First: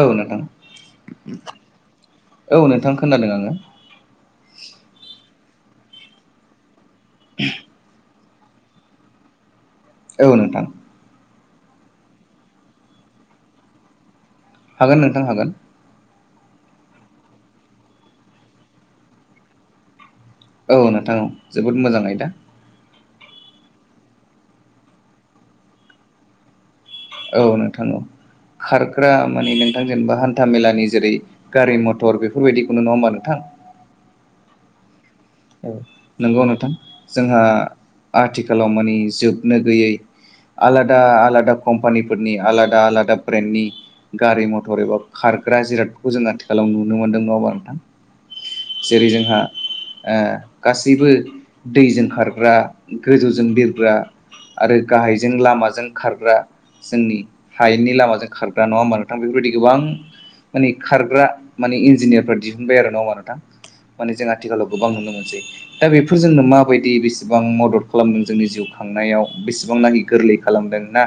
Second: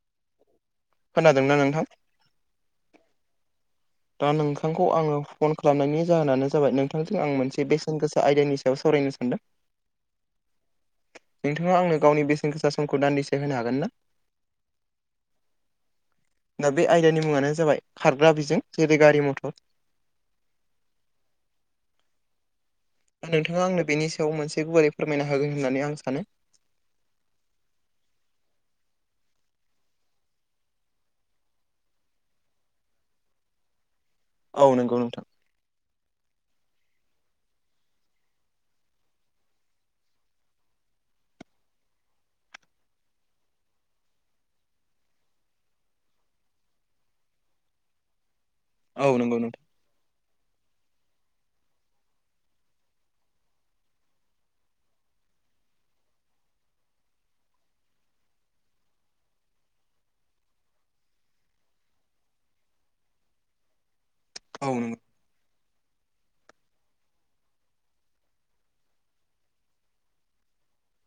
औ नोंथां खोनादोंना नोंथां औ नोंथां खोनादों आङो। दा नोंथांखौ आङो फन खालामनायनि जाहोनानो जाबाय नोंथांजों आं मोनसे बेसेन गोसा आयदानि सायाव सावरायनो सानदों। औ नोंथां। नोंथाङा आंनो गावनि बेसेन गोसा समखौ दान्दिसे होनो हागोनना? हागोन नोंथां हागोन। दा बे आयदानि मुङानो जाबाय खारग्रा बिजों जेरै गारि मथर। औ नोंथां औ जोबोद मोजाङै आयदा। दा नोंथाङा आंनो बेनि सायाव मोनसे गुवारै फोरमायना होगोन होननानै आं सानो। औ नोंथां औ खारग्रा माने नोंथां जेनेबा हान्था मेलानि जेरै गारि मथर बेफोरबायदिखौनो नङा होमबा नोंथां। औ नोंगौ नोंथां। औ नंगौ नोंथां जोंहा आथिखालाव मानि जोबनो गैयै। आलादा आलादा कम्पानिफोरनि आलादा आलादा ब्रेन्डनि गारि मथर एबा खारग्रा जिरादखौ जों आथिखालाव नुनो मोनदों नङाबा नोंथां। औ जेरै नंगौ जोंहा नोंथां ओ गासैबो दैजों खारग्रा गोजौजों बिरग्रा आरो गाहायजों लामाजों खारग्रा जोंनि हायेननि लामाजों खारग्रा नङा होमबा नोंथां बेफोरबायदि गोबां मानि खारग्रा मानि इन्जिनियारफ्रा दिहुनबाय आरो नङाबा नोंथां। माने जों औ आथिखालाव गोबां नंगौ नुनो मोनसै। दा बेफोरजोंनो माबायदि बेसिबां मदद खालामदों जोंनि जिउ खांनायाव बेसिबां नाङि गोरलै खालामदोंना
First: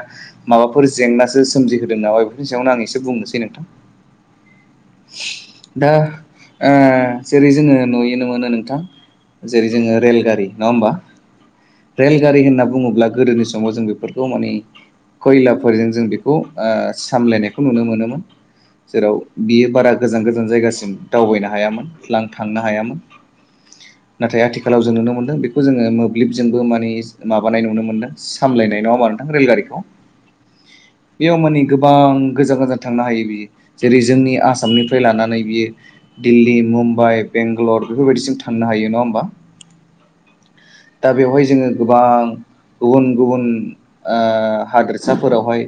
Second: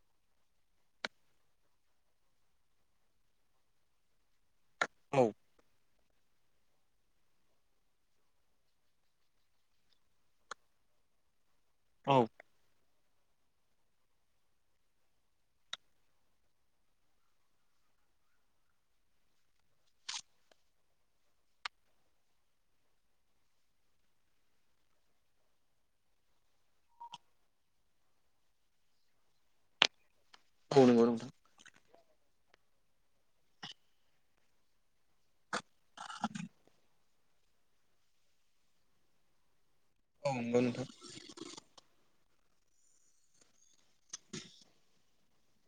माबाफोर जेंनासो सोमजिहोदों नामा बेफोरनि सायावनो आं इसे बुंनोसै नोंथां। औ दा ओ जेरै जोङो नुयो नङा ना नोंथां जेरै जोङो रेलगारि नङा होमबा? औ रेलगारि होनना बुङोब्ला गोदोनि समाव जों बेफोरखौ माने खयलाफोरजों जों बेखौ ओ सामलायनायखौ नुनो मोनोमोन। जेराव बियो बारा गोजान गोजान जायगासिम दावबायनो हायामोन लां थांनो हायामोन। [inaudible] नाथाय आथिखालाव जों नुनो मोनदों बेखौ जोङो मोब्लिबजोंबो मानि इस माबानाय नुनो मोन्दों सामलायनाय नङा होमबा नोंथां रेलगारिखौ। औ नंगौ नोंथां बेयाव मानि गोबां गोजान गोजान थांनो हायो बियो जेरै जोंनि आसामनिफ्राय लानानै बियो दिल्ली मुम्बाइ बेंगलर बेफोरबायदिसिम थांनो हायो नङा होमबा? औ नंगौ नोंथां। दा बेवहाय जोङो गोबां गुबुन गुबुन ओ हादोरसाफोरावहाय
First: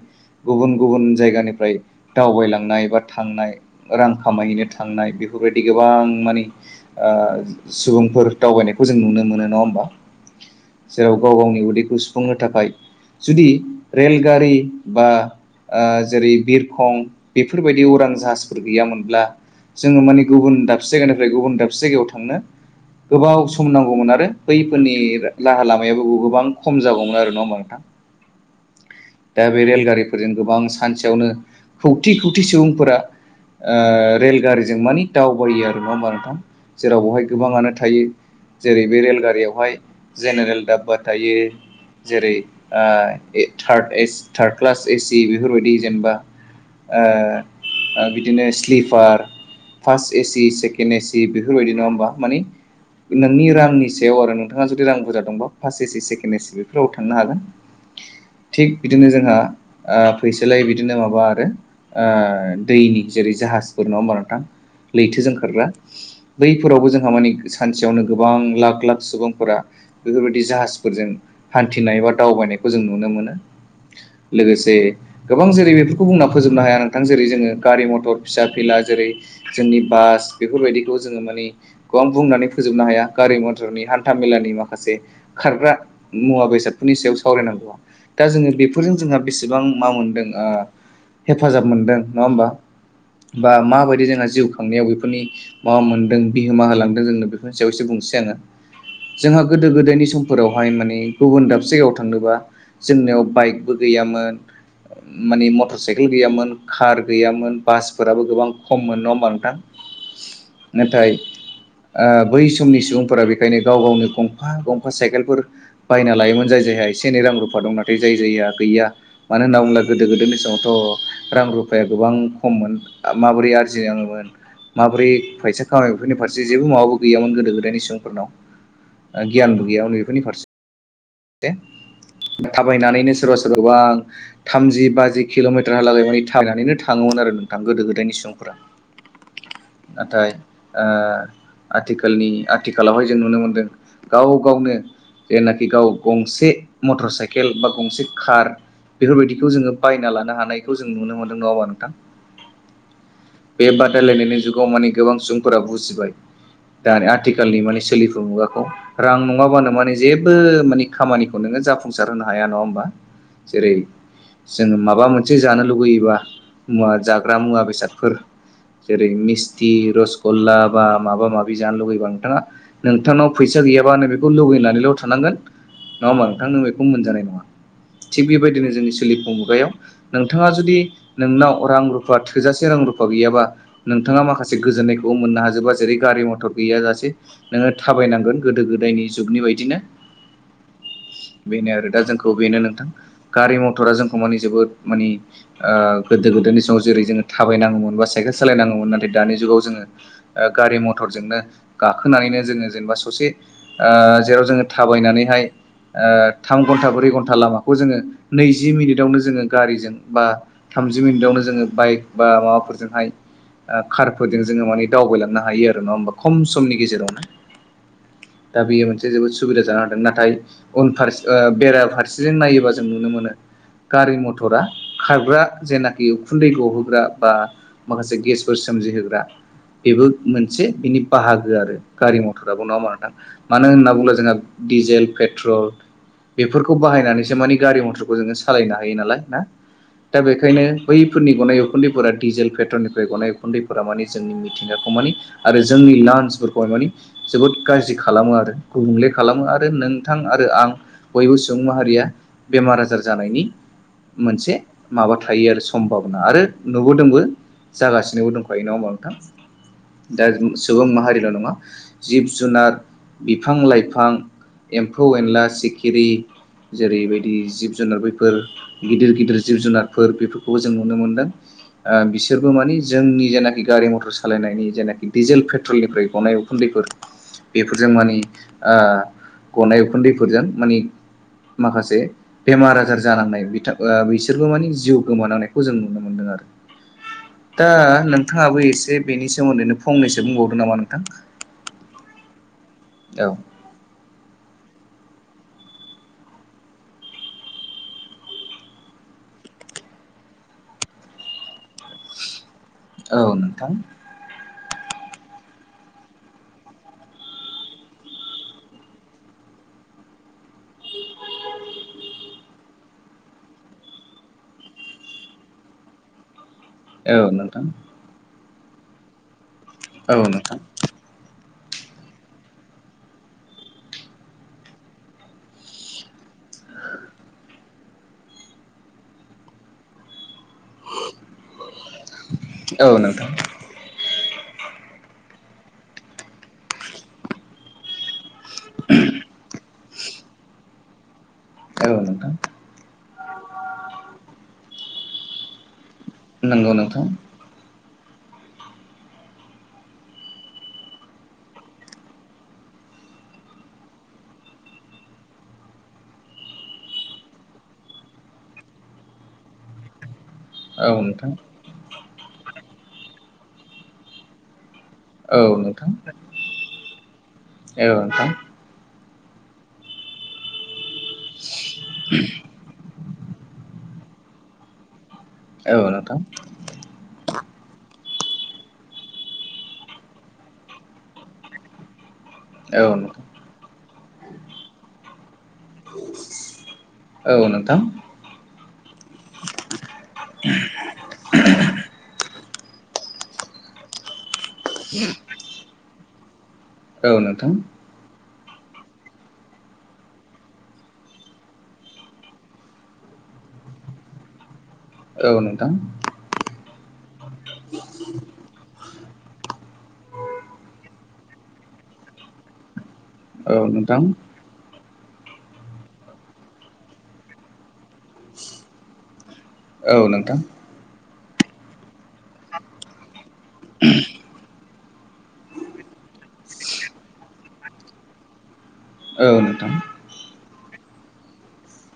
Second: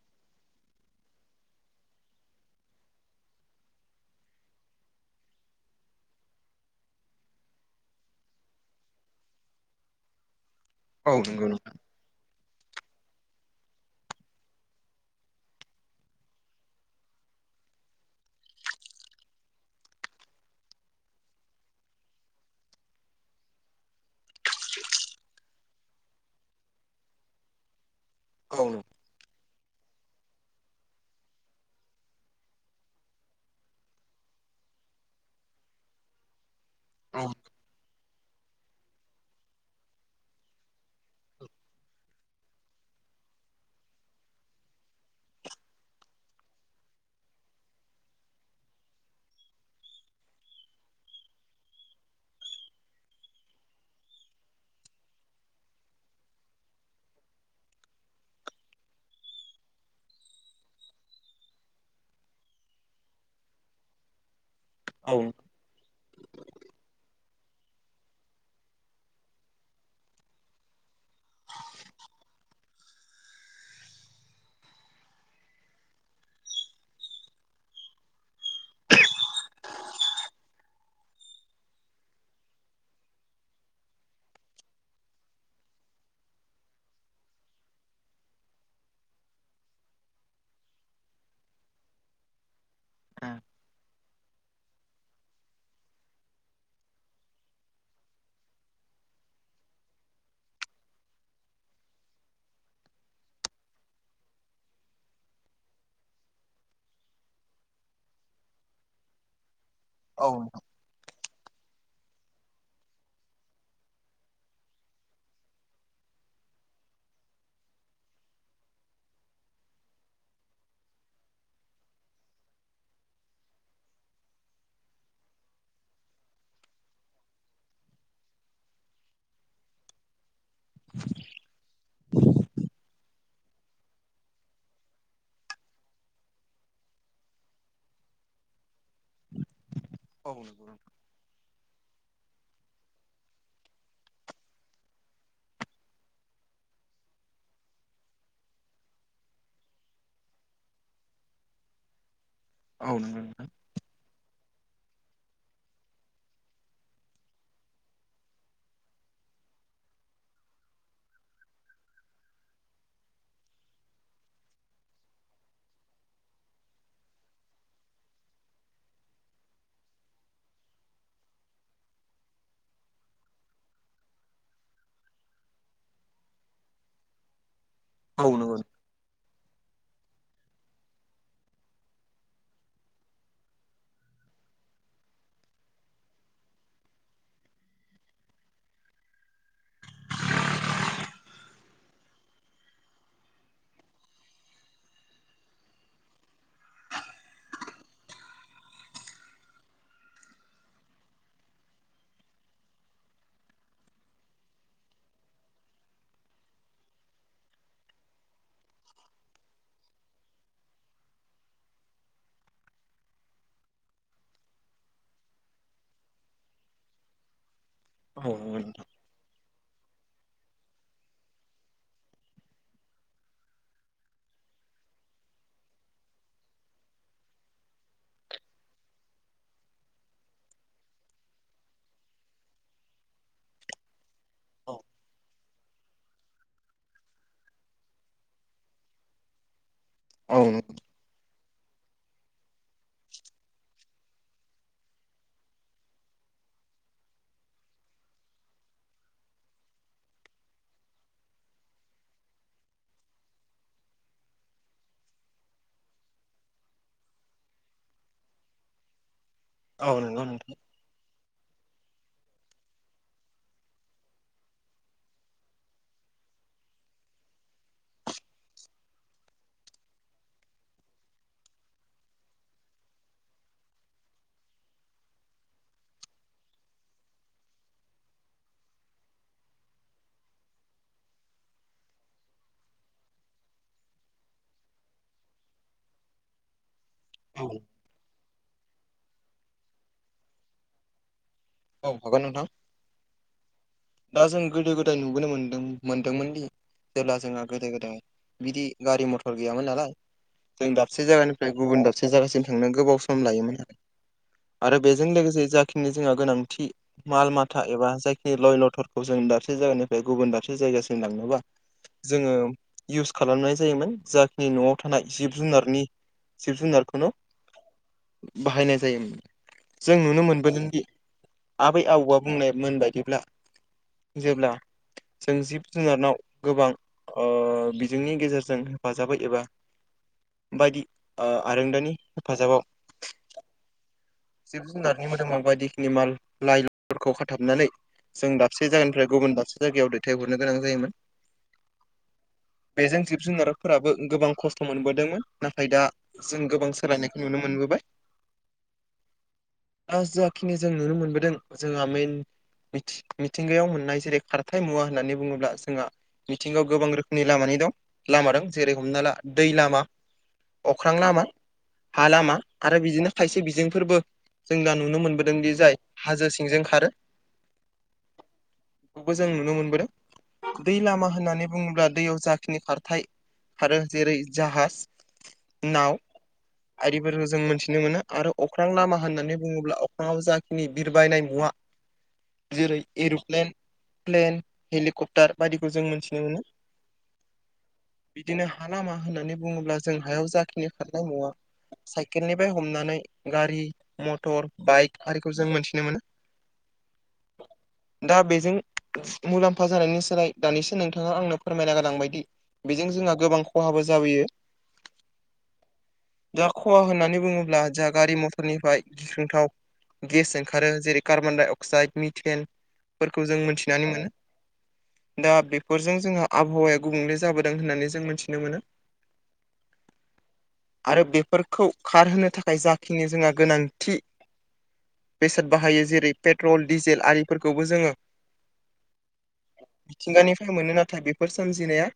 गुबुन गुबुन जायगानिफ्राय दावबायलांनाय बा थांनाय रां खामायहैनो थांनाय बेफोरबायदि गोबां माने ओ सुबुंफोर दावबायनायखौ जों नुनो मोनो नङा होमबा। औ नंगौ नोंथां औ जेराव गाव नंगौ गावनि नोंथां उदैखौ सुफुंनो थाखाय जुदि रेलगारि बा ओ जेरै बिरखं बेफोरबायदि उरां जाहाजफोर गैयामोनब्ला जोङो माने गुबुन दाबसे जायगानिफ्राय गुबुन दाबसे जायगायाव थांनो गोबाव सम नांगौमोन आरो बैफोरनि रा लाहा लामायाबो गोबो गोबां खम जागौमोन आरो नङा होमबा नोंथां। औ नों दा बे रेलगारिफोरजों गोबां सानसेयावनो खौथि खौथि सुबुंफोरा ओ रेलगारिजों मानि दावबायो आरो नङा होमबा नोंथां जेराव औ बेहाय गोबाङानो थायो। जेरै बे रेलगारियावहाय जेनेरेल दाब्बा थायो। जेरै ओ ए third S third class AC बेफोरबायदि जेनबा ओ ओ बिदिनो sleeper first AC second AC बेफोरबायदि नङा होमबा मानि नोंनि रांनि सायाव आरो नोंथाङा जुदि रां बुरजा दंबा फास एसि सेकेण्ड एसि बेफोराव थांनो हागोन थिग बिदिनो जोंहा ओ फैसोलाय बिदिनो माबा आरो ओ दैनि जेरै जाहाजफोर नङा होमबा नोंथां औ नोंथां औ नंगौ लैथोजों नोंथां खारग्रा। बैफोरावबो जोंहा मानि सानसेयावनो गोबां लाख लाख सुबुंफोरा बेफोरबायदि जाहास फोरजों हान्थिनाय बा दावबायनायखौ जों नुनो मोनो लोगोसे गोबां जेरै बेफोरखौ बुंना फोजोबनो हाया नोंथां जेरै जोङो गारि मथर फिसा फिला जेरै जोंनि बास बेफोरबायदिखौ जोङो माने खौ आं बुंनानै फोजोबनो हाया गारि मथरनि हान्था मेलानि माखासे खारग्रा मुवा बेसादफोरनि सायाव सावरायनांगौआ। दा जोङो बेफोरजों जोंहा बेसेबां मा मोन्दों ओ हेफाजाब मोनदों नङा होमबा? बा माबायदि जोंहा जिउ खांनायाव बेफोरनि मा मोनदों बिहोमा होलांदों जोंनो बेफोरनि सायाव इसे बुंनिसै आङो जोंहा गोदो गोदायनि समफोरावहाय माने गुबुन दाबसे जायगायाव थांनोबा जोंनियाव बाइकबो गैयामोन मानि मटर साइकेल गैयामोन कार गैयामोन बासफोराबो गोबां खम मोन नङा होमबा नोंथां? औ नोंथां। नाथाय ओ बै समनि सुबुंफोरा बेखायनो गाव गावनो गंफा गंफा साइकेलफोर बायना लायोमोन जाय जायहा एसे एनै रां रुफा दं नाथाय जाय जायहा गैया मानो होनना बुंब्ला गोदो गोदायनि समावथ' रां रुफाया गोबां खममोन। आ माबोरै आरजिनाङोमोन, माबोरै फैसा खामायायो बेफोरनि फारसे जेबो माबाबो गैयामोन गोदो गोदायनि सुबुंफोरनाव। गियानबो गैया नै बेफोरनि फार से। थाबायनानैनो सोरबा सोरबाबा थामजि बाजि किल'मिटारहालागै मानि थाबायनानैनो थाङोमोन आरो नोंथां गोदो गोदायनि सुबुंफोरा। नाथाय ओ आथिखालनि आथिखालावहाय जों नुनो मोनदों गाव गावनो जेनाखि गाव गंसे मटर साइकेल बा गंसे कार बेफोरबायदिखौ जोङो बायना लानो हानायखौ जों नुनो मोनदों। नङा होमबा नोंथां? औ नंगौ नोंथां। बे बादायलायनायनि जुगाव माने गोबां सुबुंफोरा बुजिबाय। दानि आथिखालनि माने सोलिफु मुगाखौ रां नङाबानो माने जेबो माने खामानि खौ नोङो जाफुंसार होनो हाया नङा होमबा जेरै जोङो माबा मोनसे जानो लुुबैयोबा मुवा जाग्रा मुवा बेसादफोर जेरै मिस्थि रसगल्ला बा माबा माबि जानो लुुबैबा नोंथाङा नोंथांनाव फैसा गैयाबा नों बेखौ लुगैनानैल' थानांगोन। नङा होमा नोंथांनो बेखौ मोनजानाय नङा। औ थिग नंगौ नोंथां औ नंगौ बेबायदिनो नोंथां जोंनि सोलिफुं मुगायाव नोंथाङा जुदि नोंनाव रां रुफा थोजासे रां रुफा गैयाबा नोंथाङा माखासे गोजोननायखौबो मोननो हाजोबा जेरै गारि मथर गैयाजासे नोङो थाबायनांगोन गोदो गोदायनि जुगनि बायदिनो बेनो आरो दा जोंखौ बेनो नोंथां गारि मथरा जोंखौ मानि जोबोद मानि ओ गोदो गोदोनि समाव जेरै जोङो थाबाय नांगौमोन, बा साइकेल सालायनांगौमोन नाथाय दानि जुगाव जोङो ओ गारि मथरजोंनो गाखोनानैनो जोङो जेनेबा ससे ओ जेराव जोङो थाबायनानैहाय ओ थाम घन्टा ब्रै घन्टा लामाखौ जोङो नैजि मिनिटआवनो जोङो गारिजों बा थामजि मिनिटावनो जोङो बाइक बा माबाफोरजोंहाय ओ कारफोरजों जोङो माने दावबायलांनो हायो आरो नङा होमबा खम समनि गेजेरावनो। दा बेयो मोनसे जोबोद सुबिदा जानो हादों। नाथाय उनफारस ओ बेराफारसेजों नायोबा जों नुनो मोनो गारि मथरा खारग्रा जेनाखि उखुन्दैखौ होग्रा बा माखासे गेसफोर सोमजिहोग्रा बेबो मोनसे बिनि बाहागो आरो गारि मथराबो नंङा होमबाथ नोंथां? मानो होनना बुङोब्ला जोंहा औ डिजेल पेट ट्रल बेफोरखौ बाहायनानैसो मानिे गारि मथरखौ जोङो सालायनो हायो नालाय ना दा औ बेखायनो नंगौ बै फोरफोरनि गनाय उखुन्दैफोरा डिजेल पेट्रलनिफ्राय गनाय उखुन्दैफोरा मानि जोंनि मिथिंगाखौ मानि आरो जोंनि लान्सफोरखौहाय माने जोबोद गाज्रि खालामो आरो गुबुंले खालामो आरो नों थां आरो आं बयबो सुबुं माहारिया बेमार आजार जानायनि मोनसे माबा थायो आरो सम भाबना आरो नुबोदोंबो जागासिनोबो दंखायो नङा होमबा नोंथां? औ नंगौ दा नोंथां सुबुं माहारिल' नङा जिब जुनार बिफां लाइफां एम्फौ एनला सिखिरि जेरैबायदि जिब जुनार गिदिर गिदिर जिब जुनारफोर बेफोरखौबो जों नुनो मोनदों। ओ बिसोरबो मानि जोंनि जेनाखि गारि मथर सालायनायनि जेनाखि डिजेल पेट्रलनिफ्राय गनायाव उ खुन्दैफोर बेफोरजों माने ओ गनाय उखुन्दैफोरजों माने माखासे बेमार आजार जालांनाय बिथा ओ बिसोरबो माने जिउ गोमानांनायखौ जों नुनो मोनदों आरो। औ दा नोंथाङाबो एसे बेनि सोमोन्दैनो फंनैसो बुंबावदों नामा नोंथां? औ हागोन नोंथां। औ। दा जों गोदो गोदाय नुबोनो मोनदों मोनदोंमोन दि जेब्ला जोंहा गोदो गोदाय बिदि गारि मथर गैयामोन नालाय। जों दाबसे जायगानिफ्राय गुबुन दाब से जागासिम थांनो गोबाव औ सम लायोमोन नोंथां आरो। बेजों लोगोसे जाखिनि जोंहा गोनांथि थि माल माथा एबा जायखि लय लथरखौ जों दाबसे जायगानिफ्राय गुबुन दाबसे जायगासिम लांनोबा जोङो इउस खालामनाय जायोमोन। जाखिनि न'आव थानाय जिब जुनारनि जिब जुनारख औ नोंथां। बाहायनाय जायोमोन। जों औ नुनो नोंथां मोनबोदोंदि आबै आबौआ बुंनायमोन बायदिब्ला जोब्ला जों जिब जुनारनाव गोबां ओ बिजोंनि गेजेरजों हेफाजाबै एबा बायदि ओ आरोंदानि हेफाजाबाव औ नोंथां जिब जुनारनि मोदोमाव बायदिखिनि माल लाइ लथरखौ खाथाबनानै जों दाबसे जायगानिफ्राय गुबुन दाबसे जायगायाव दैथायहरनो गोनां जायोमोन। औ नोंथां। बेजों जिब जुनारारफोराबो गोबां खस्थ' मोनबोदोंमोन। नाथाय दा जों गोबां नंगौ नोंथां सोलायनायखौ नुनो मोनबोबाय। दा जाखिनि जों नुनो मोनबोदों जोंहा मेन मिथि-मिथिंगायाव मोननाय जेरै खारथाय मुवा होननानै बुङोब्ला जोंहा मिथिंगायाव गोबां रोखोमनि लामानि दं लामा दं जेरै हमना ला दै लामा, औ अख्रां लामा, नोंथां हा लामा आरो बिदिनो खायसे बिजोंफोरबो जों दा नुनो मोन औ नोंथां। हाजो सिंजों खारो। औ नोंथां बो जों नुनो मोनबोदों। दै लामा होननानै बुंङोब्ला दैयाव जाखिनि खारथाय खारो जेरै जाहाज औ नाव नोंथां। आरिफोरखौ जों मोन्थिनो मोनो। आरो अख्रां लामा होननानै बुङोब्ला अख्राङाव जा खिनि बिरबायनाय मुवा जेरै औ नोंथां औ एर'प्लेन, प्लेन, हेलिकप्टार बायदिखौ जों मोनथिनो मोनो। औ नोंथां। बिदिनो हा लामा होननानै बुङोब्ला जों हायाव जाखिनि खारनाय मुवा साइकेलनिफ्राय हमनानै गारि मटर, बाइक आरिखौ जों मोनथिनो मोनो। औ नोंथां। दा बेजों मुलाम्फा जानायनि सोलाय दानिसो नोंथाङा आंनो फोरमायना गोलांबायदि बेजों जोंहा गोबां खहाबो जाबोयो। औ नोंथां। दा खहा होननानै बुंङोब्ला जाोंहा गारि मथरनिफ्राय गिख्रंथाव गेस ओंखारो जेरै कार्बन-डाइ-अक्साइद मिथेन फोरखौ जों औ मोनथिनानै नोंथां मोनो। दा बेफोरजों जोंहा आबहावाया गुबुंले जाबोदों होननानै जों मोनथि मोनो औ नोंथां औ नोंथां औ नोंथां आरो बेफोरखौ खार होनो थाख खाय नाथाय जाखिनि जोंहा गोनांथि। बेसाद बाहायो। जेरै पेट्रल, डिजेल आरिफोरखौबो जोङो ओ नोंथां। मिथिंगानिफ्राय मोनो नाथाय बेफोर सोमजिनाया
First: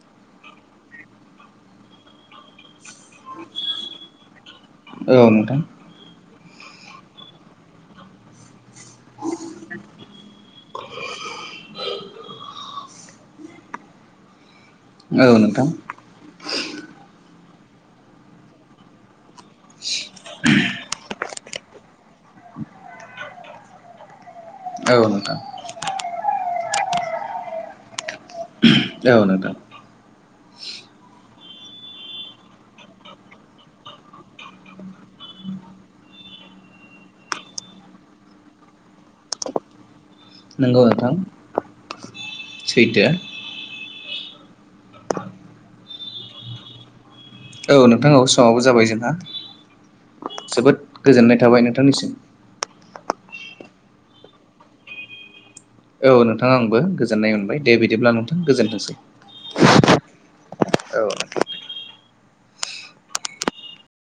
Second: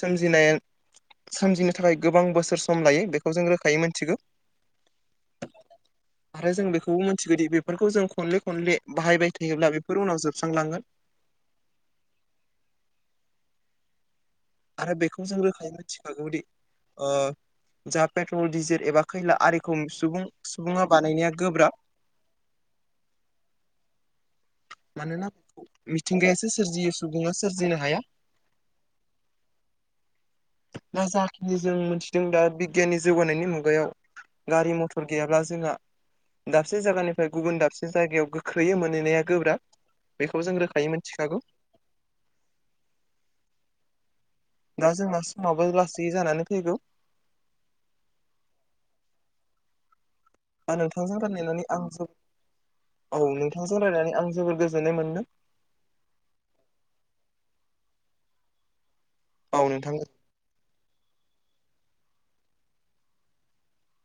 सोमजिनाय सोमजिनो थाखाय गोबां बोसोर सम लायो बेखौ जों रोखायै मोनथिगौ। औ नोंथां। आरो जों बेखौबो मिथिगौदि बेफोरखौ जों खनले खनले बाहायबाय थायोब्ला बेफोर उनाव जोबस्रांलांगोन। आरो बेखौ जों रोखा मिथिखागौदि ओ जा पेट्रल डिजेल एबा खैला आरिखौ सुबुं सुबुङा बानायनाया गोब्राब। मानोना नोंथां मिथिंगायासो सोरजियो सुबुङा सोरजिनो हाया। औ नोंथां। दा जाखिनि जों मोनथिदों दा बिगियाननि जौगानायनि मुगायाव। गारि मथर गैयाब्ला जोंहा दाबसे जायगानिफ्राय गुबुन दाबसे जायगायाव गोख्रैयै मोनहैनाया गोब्राब। बेखौ जों नोंगौ रोखायै नोंथां मिथिखागौ सैथो। दा जोंना समाबो लासै जानानै फैगौ। औ नोंथांनाव समावबो जाबाय जोंहा दा जोबोद नोंथांजों गोजोननाय थाबाय रायलायनानै आं जोबोद नोंथांनिसिम। औ नोंथांजों रायनानै आं जोबोर गोजोननाय मोनदों। औ नोंथांङा आंबो गोजोननाय मोनबाय दे बिदिब्ला नोंथां गोजोनथोंसै। औ नोंथां। औ